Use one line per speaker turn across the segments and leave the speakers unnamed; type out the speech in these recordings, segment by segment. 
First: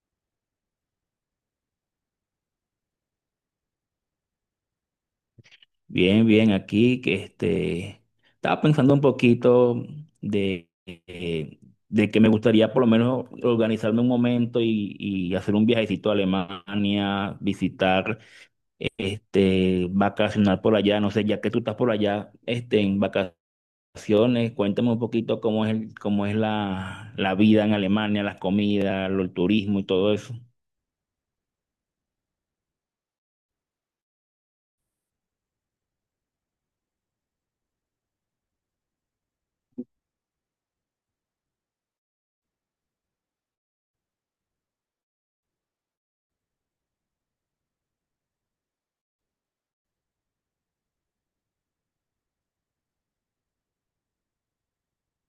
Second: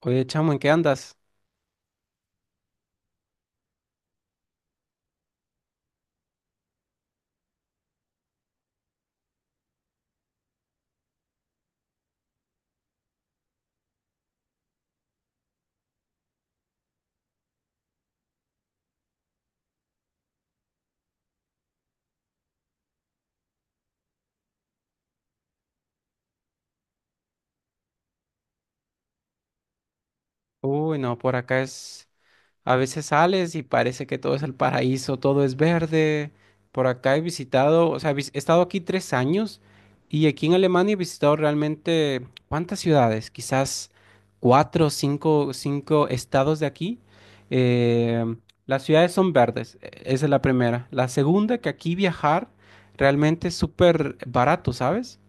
Oye, chamo, ¿en qué andas?
Bien, bien, aquí que estaba pensando un poquito de, eh, de que me gustaría por lo menos organizarme un momento y hacer un viajecito a Alemania, visitar, vacacionar por allá. No sé, ya que tú estás por allá, en vacaciones, cuéntame un poquito cómo es la vida en Alemania, las comidas, el turismo y todo eso.
Uy, no, por acá es... A veces sales y parece que todo es el paraíso, todo es verde. Por acá he visitado, o sea, he estado aquí 3 años y aquí en Alemania he visitado realmente, ¿cuántas ciudades? Quizás cuatro, cinco, cinco estados de aquí. Eh, las ciudades son verdes, esa es la primera. La segunda, que aquí viajar realmente es súper barato, ¿sabes?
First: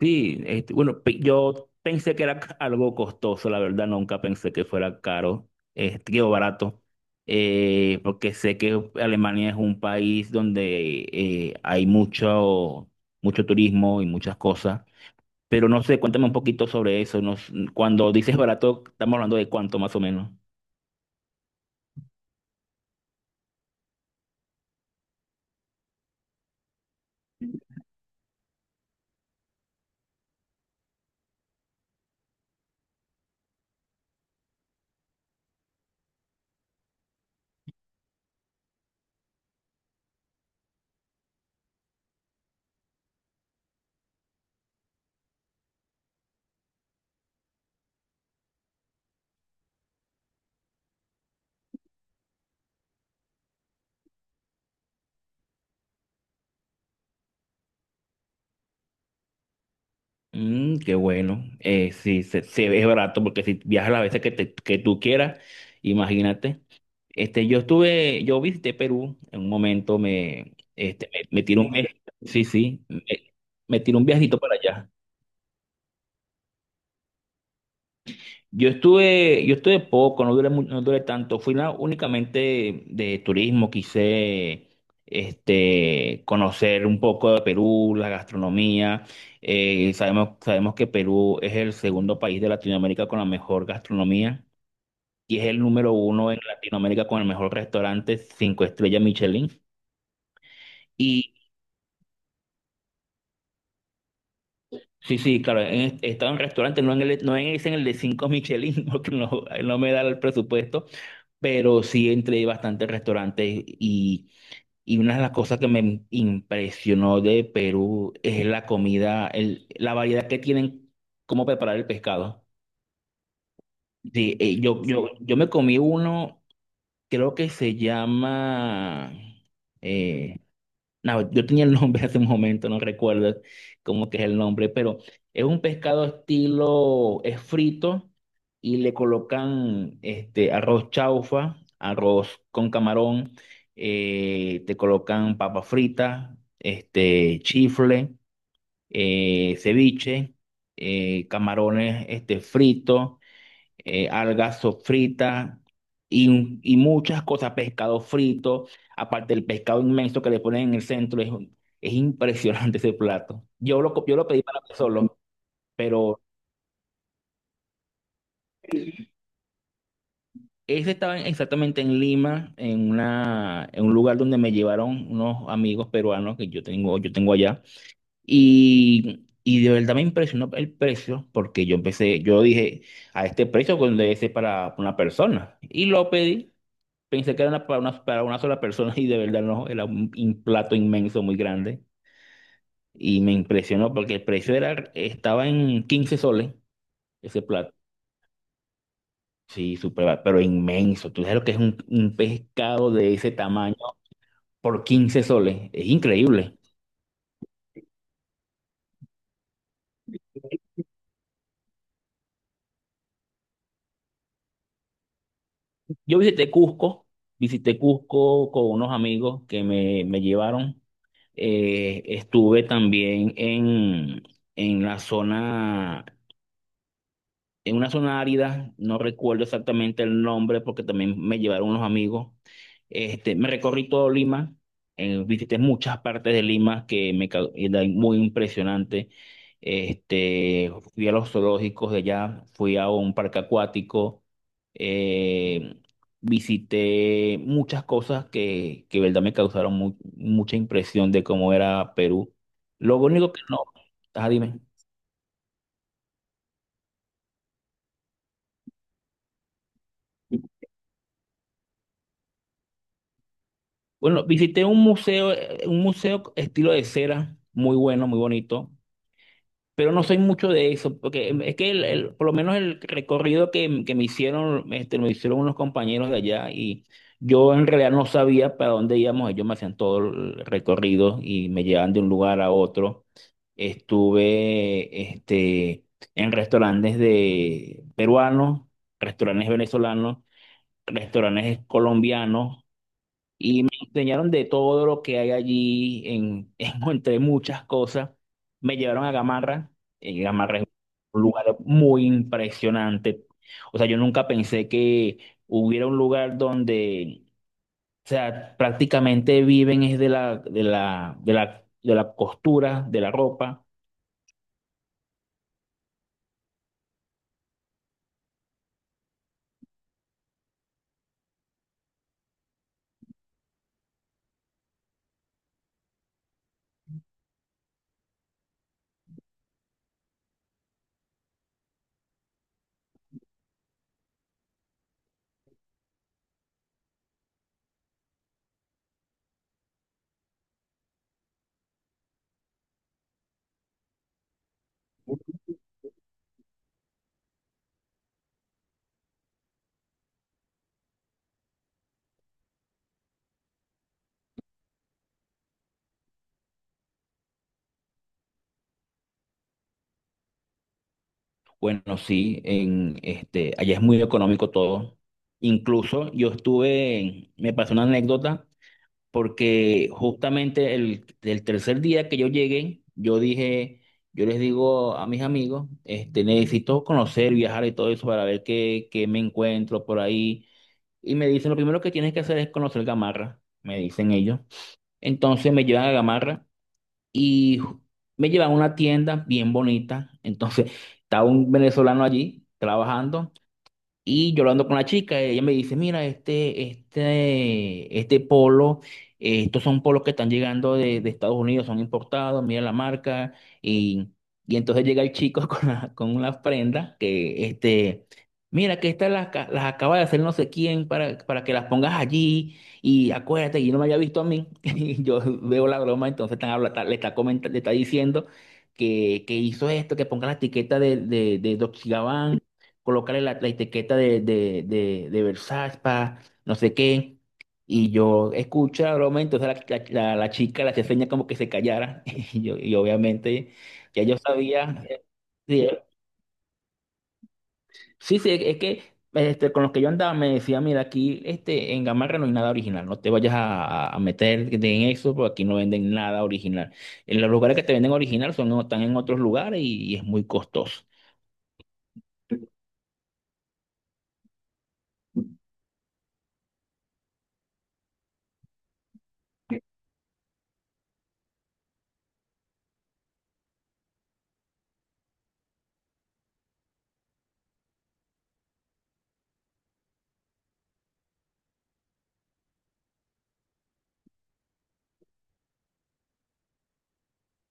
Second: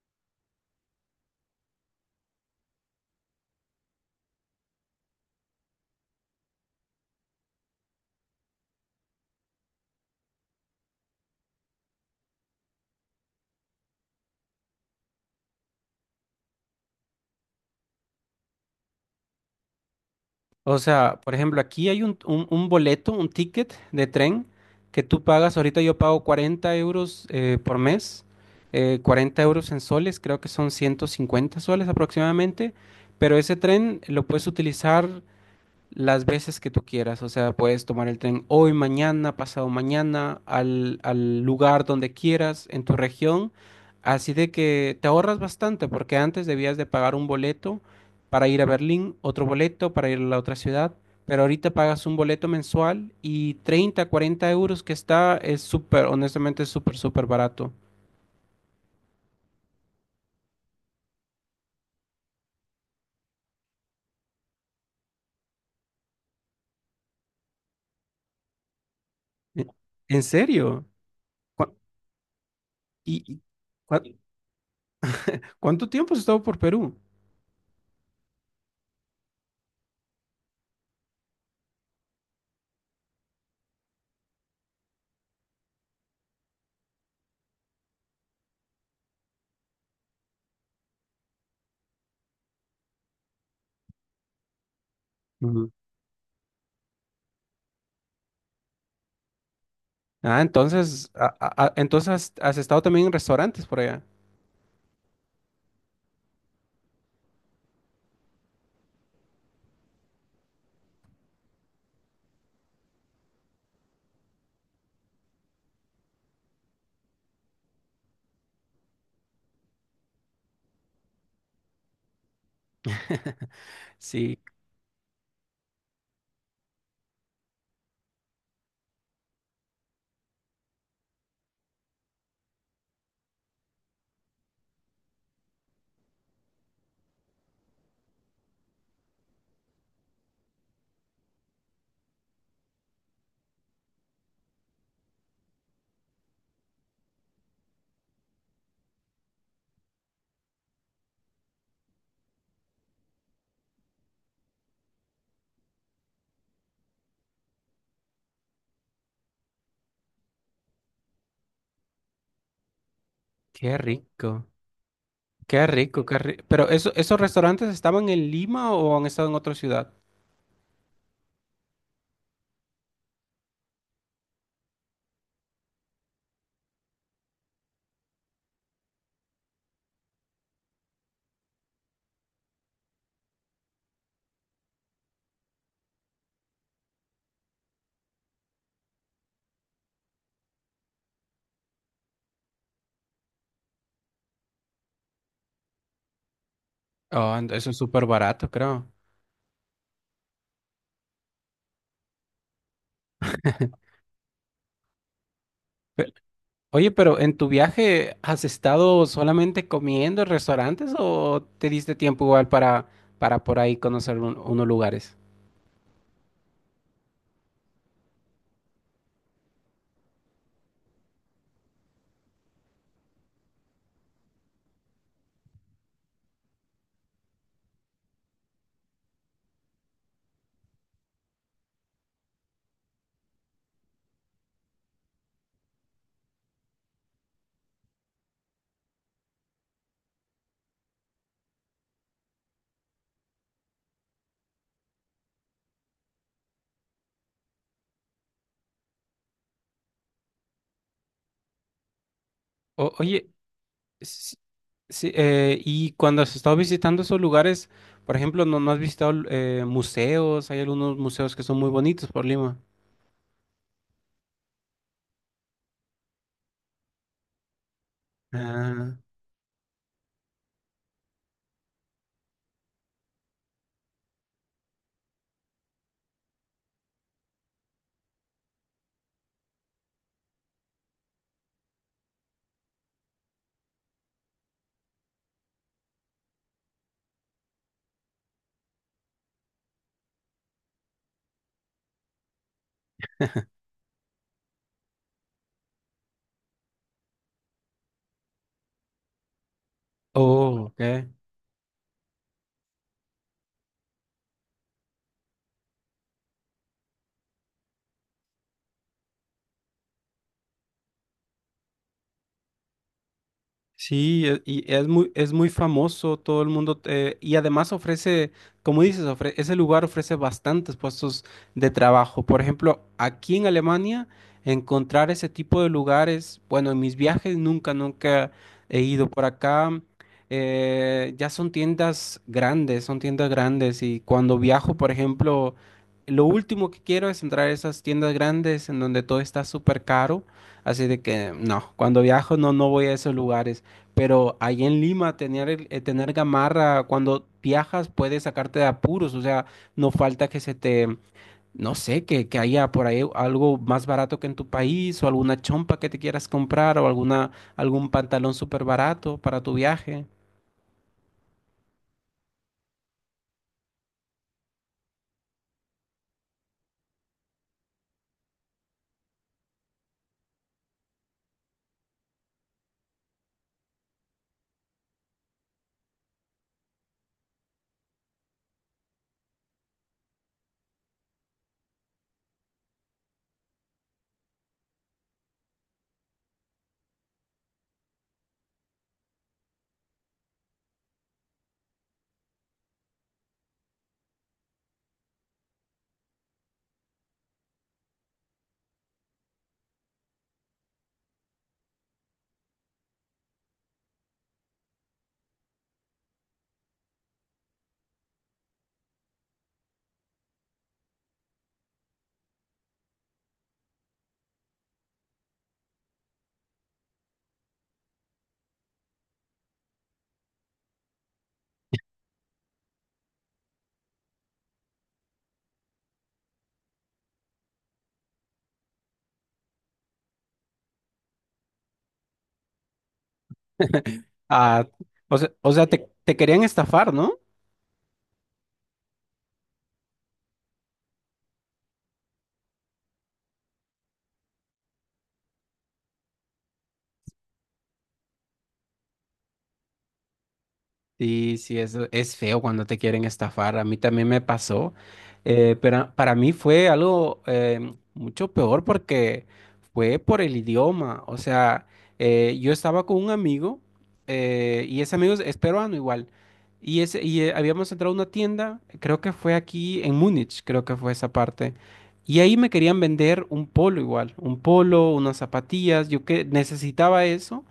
Sí, bueno, yo pensé que era algo costoso, la verdad, nunca pensé que fuera caro, digo, barato, porque sé que Alemania es un país donde hay mucho turismo y muchas cosas, pero no sé, cuéntame un poquito sobre eso, no s- cuando dices barato, estamos hablando de cuánto más o menos.
O sea, por ejemplo, aquí hay un boleto, un ticket de tren que tú pagas. Ahorita yo pago 40 euros por mes, 40 euros en soles, creo que son 150 soles aproximadamente. Pero ese tren lo puedes utilizar las veces que tú quieras, o sea, puedes tomar el tren hoy, mañana, pasado mañana, al lugar donde quieras, en tu región, así de que te ahorras bastante, porque antes debías de pagar un boleto para ir a Berlín, otro boleto para ir a la otra ciudad, pero ahorita pagas un boleto mensual y 30, 40 euros que está, es súper, honestamente, es súper, súper barato.
Mm, qué bueno. Sí, se ve barato porque si viajas las veces que tú quieras, imagínate. Yo estuve, yo visité Perú en un
E-
momento,
¿En serio?
me tiré un
¿Cu-
mes, sí, sí,
y, y-
me tiré
cua-
un viajito para allá.
¿cuánto tiempo has estado por Perú?
Yo estuve poco, no duré tanto. Fui únicamente de turismo, quise conocer un poco de Perú, la gastronomía. Sabemos que Perú es el segundo país de Latinoamérica con la mejor gastronomía y es el número uno en Latinoamérica con el mejor restaurante, cinco estrellas Michelin.
Ah, entonces,
Y
entonces has estado también en restaurantes por allá.
sí, sí, claro, he estado en restaurantes, no en el, no en, ese- en el de cinco Michelin, porque no, no me da el presupuesto, pero sí entré a bastantes restaurantes, y una de las cosas que me impresionó de Perú es la comida, la variedad que tienen, cómo preparar el pescado. Sí,
Sí,
yo me comí uno, creo que se llama, eh, no, yo tenía el nombre hace un momento, no recuerdo cómo que es el nombre, pero es un pescado estilo, es frito y le colocan arroz chaufa, arroz con camarón, te colocan papa frita, chifle, ceviche, camarones fritos, algas sofritas y, y muchas cosas, pescado frito, aparte del pescado inmenso que le ponen en el centro, es impresionante ese plato.
qué
Yo lo pedí
rico,
para mí solo,
qué rico, qué
pero
rico. Pero eso, ¿esos restaurantes estaban en Lima o han estado en otra ciudad?
ese estaba exactamente en Lima, en un lugar donde me llevaron unos amigos peruanos que yo tengo allá, y... Y de verdad me impresionó el precio porque yo empecé, yo dije, a este precio pues, debe ser para una persona. Y lo pedí. Pensé que era para una sola persona, y de verdad no, era un plato inmenso, muy grande. Y me impresionó porque el precio estaba en 15 soles
Oh,
ese
eso
plato.
es súper barato, creo.
Sí, súper barato, pero inmenso. Tú sabes lo que es un pescado de ese tamaño por 15 soles. Es
Pe-
increíble.
Oye, pero en tu viaje, ¿has estado solamente comiendo en restaurantes o te diste tiempo igual para por ahí conocer unos lugares?
Yo visité Cusco con unos amigos me llevaron. Estuve también en la zona en una zona árida, no recuerdo exactamente el nombre porque también me llevaron unos amigos. Me recorrí todo Lima, visité muchas partes de Lima que eran muy impresionante. Fui a los zoológicos de allá, fui a un parque acuático, eh, visité muchas cosas que verdad me causaron mucha impresión de cómo era Perú. Lo
Oye,
único que no, ah,
sí,
dime.
sí, y cuando has estado visitando esos lugares, por ejemplo, ¿no, no has visitado museos? Hay algunos museos que son muy bonitos por Lima.
Bueno, visité un museo estilo de cera, muy bueno, muy bonito,
Ah,
pero no soy mucho de eso, porque es que por lo menos el recorrido que me hicieron, me hicieron unos compañeros de allá, y yo en realidad no sabía para dónde íbamos, ellos me hacían todo el recorrido y me llevaban de un lugar a otro. Estuve, en restaurantes de peruanos, restaurantes venezolanos, restaurantes colombianos. Y me enseñaron de todo lo que hay allí, entre muchas cosas. Me llevaron a Gamarra. Gamarra
oh,
es
ok.
un lugar muy impresionante. O sea, yo nunca pensé que hubiera un lugar donde, o sea, prácticamente viven es de la costura, de la ropa.
Sí, y es muy famoso, todo el mundo, y además ofrece, como dices, ese lugar ofrece bastantes puestos de trabajo. Por ejemplo, aquí en Alemania, encontrar ese tipo de lugares, bueno, en mis viajes nunca, nunca he ido por acá. Ya son tiendas grandes, y cuando viajo, por ejemplo, lo último que quiero es entrar a esas tiendas grandes en donde todo está súper caro. Así de que no, cuando viajo no, no voy a esos lugares. Pero ahí en Lima, tener, tener gamarra cuando viajas puede sacarte de apuros. O sea, no falta que se te, no sé, que haya por ahí algo más barato que en tu país o alguna chompa que te quieras comprar o alguna, algún pantalón súper barato para tu viaje.
Bueno, sí, allá es muy económico todo. Incluso yo estuve, me pasó una anécdota porque justamente el tercer día que yo llegué, yo dije, yo les digo a mis amigos, necesito conocer, viajar y todo eso para ver qué me encuentro por ahí. Y me dicen, lo primero que tienes que hacer es conocer Gamarra, me dicen ellos. Entonces me llevan a Gamarra y me llevan a una tienda bien bonita. Entonces estaba un venezolano allí trabajando. Y yo hablando con la chica, ella me dice, mira, este polo, estos son polos que están llegando de Estados Unidos, son importados, mira la marca. Y, y entonces llega el chico con con una prenda que, mira, que estas las acaba de hacer no sé quién para que las pongas allí. Y acuérdate, y no me había visto a mí. Y yo veo la broma, entonces le está comentando, le está diciendo que hizo esto, que ponga la etiqueta de Dolce y Gabbana, colocarle la etiqueta de Versaspa, no sé qué. Y yo escucho la broma, entonces la chica la hacía seña como que se callara. Y, yo, y obviamente ya yo
Ah,
sabía.
o sea, o
Sí,
sea, te, te querían estafar, ¿no?
sí, sí, es que con los que yo andaba me decía, mira, aquí en Gamarra no hay nada original, no te vayas a, a meter en eso, porque aquí no venden nada original. En los lugares que te venden original son, están en otros lugares y es muy costoso.
Sí, sí, eso es feo cuando te quieren estafar. A mí también me pasó, pero para mí fue algo mucho peor porque fue por el idioma. O sea, yo estaba con un amigo y ese amigo es peruano igual. Y, ese, y habíamos entrado a una tienda, creo que fue aquí en Múnich, creo que fue esa parte. Y ahí me querían vender un polo igual, un polo, unas zapatillas. Yo que necesitaba eso.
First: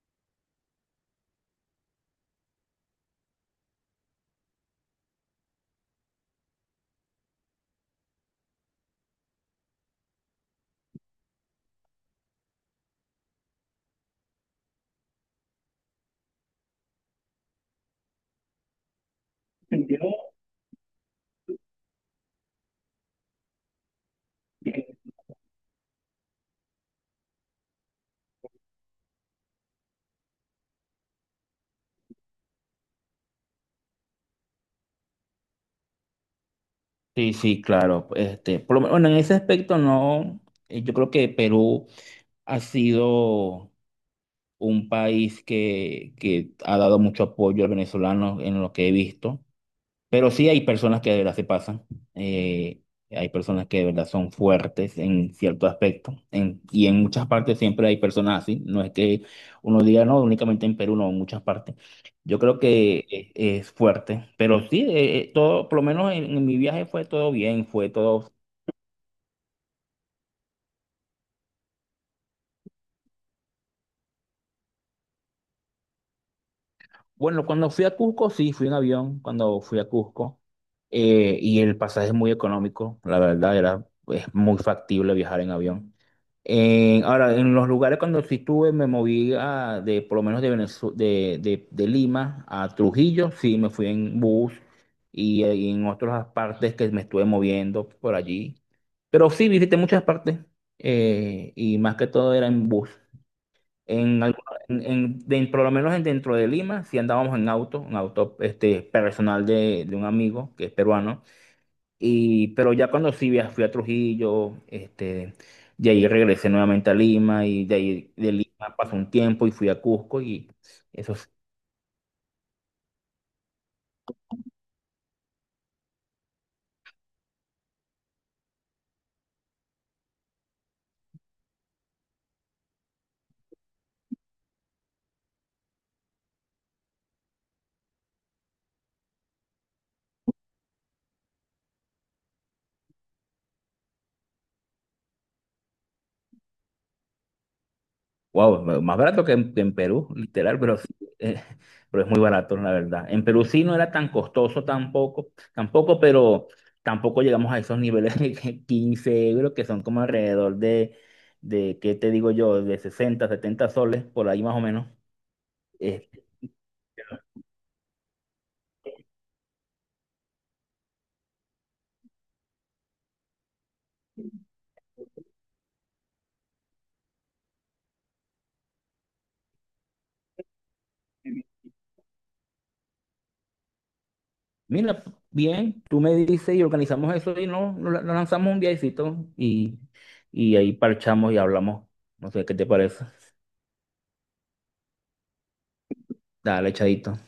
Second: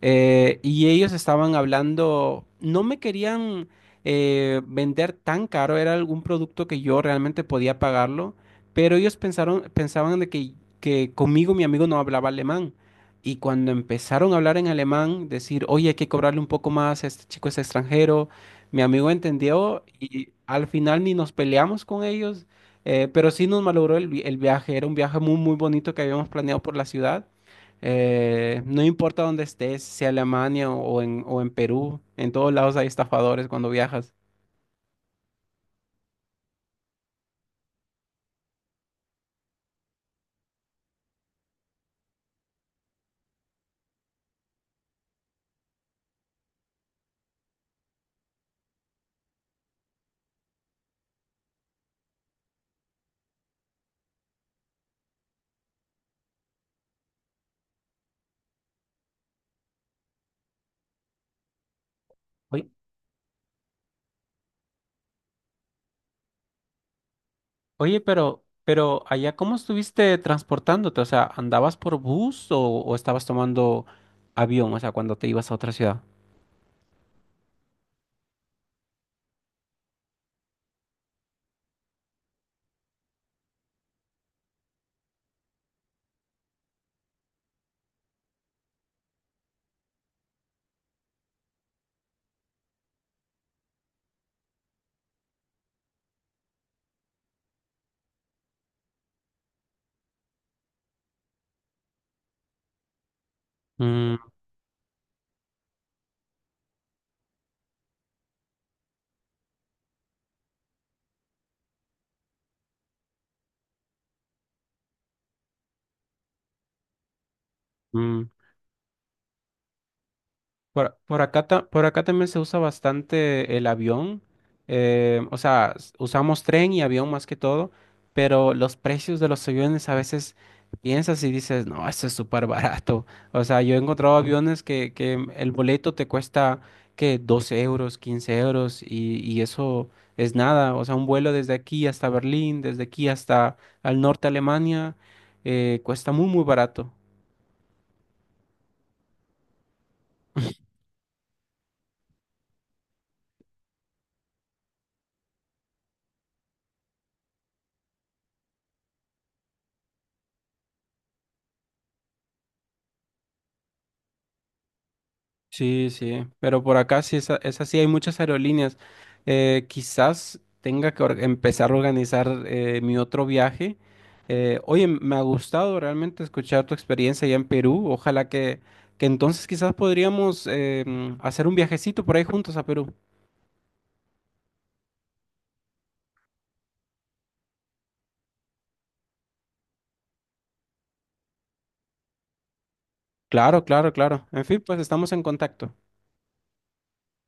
Y ellos estaban hablando, no me querían vender tan caro, era algún producto que yo realmente podía pagarlo, pero ellos pensaron, pensaban de que conmigo mi amigo no hablaba alemán. Y cuando empezaron a hablar en alemán, decir, oye, hay que cobrarle un poco más, este chico es extranjero, mi amigo entendió y al final ni nos peleamos con ellos, pero sí nos malogró el, el viaje, era un viaje muy, muy bonito que habíamos planeado por la ciudad. No importa dónde estés, sea Alemania o en Perú, en todos lados hay estafadores cuando viajas.
Sí, sí, claro. Por lo menos, bueno, en ese aspecto no, yo creo que Perú ha sido un país que ha dado mucho apoyo al venezolano en lo que he visto, pero sí hay personas que de verdad se pasan, eh, hay personas que de verdad son fuertes en cierto aspecto, y en muchas partes siempre hay personas así, no es que uno diga, no, únicamente en Perú, no, en muchas partes. Yo creo
Oye,
que e- Es fuerte, pero sí, todo, por lo menos en mi viaje fue todo bien, fue
oye,
todo.
pero allá, ¿cómo estuviste transportándote? O sea, ¿andabas por bus o estabas tomando avión? O sea, cuando te ibas a otra ciudad.
Bueno, cuando fui a Cusco, sí, fui en avión cuando fui a Cusco. Y el pasaje es muy económico, la verdad, era, es muy factible viajar en avión. Ahora, en los lugares cuando sí estuve, me moví a, de, por lo menos de, Venezu- de Lima a Trujillo, sí, me fui en bus, y en otras partes que me estuve moviendo por allí. Pero sí, visité muchas partes, y más que todo era en bus.
Mm,
En, algu- en- de- Por lo menos dentro de Lima, sí andábamos en auto personal de un amigo que es peruano. Y, pero ya cuando fui a Trujillo, de ahí regresé nuevamente a Lima, y de ahí
mm.
de Lima pasó un tiempo y fui a Cusco y eso.
Por acá, por acá también se usa bastante el avión. O sea, usamos tren y avión más que todo, pero los precios de los aviones a veces piensas y dices, no, esto es súper barato. O sea, yo he encontrado aviones que el boleto te cuesta que 12 euros, 15 euros y eso es nada. O sea, un vuelo desde aquí hasta Berlín, desde aquí hasta al norte de Alemania, cuesta muy, muy barato.
Wow, más barato que que en Perú, literal, pero sí, eh, pero es muy barato, la verdad. En Perú sí no era tan costoso tampoco, tampoco, pero tampoco llegamos a esos niveles de que 15 euros, que son como alrededor ¿qué te digo yo? De 60, 70 soles, por ahí más o menos.
Sí,
Eh,
sí, pero por acá sí es, es así, hay muchas aerolíneas. Quizás tenga que empezar a organizar mi otro viaje. Oye, me ha gustado realmente escuchar tu experiencia allá en Perú. Ojalá que entonces quizás podríamos hacer un viajecito por ahí juntos a Perú.
Mira, bien, tú me dices y organizamos eso y no, nos lanzamos un viajecito, y ahí parchamos y hablamos. No sé, ¿qué te parece?
Claro, claro, claro. En fin, pues estamos en contacto.
Dale, echadito.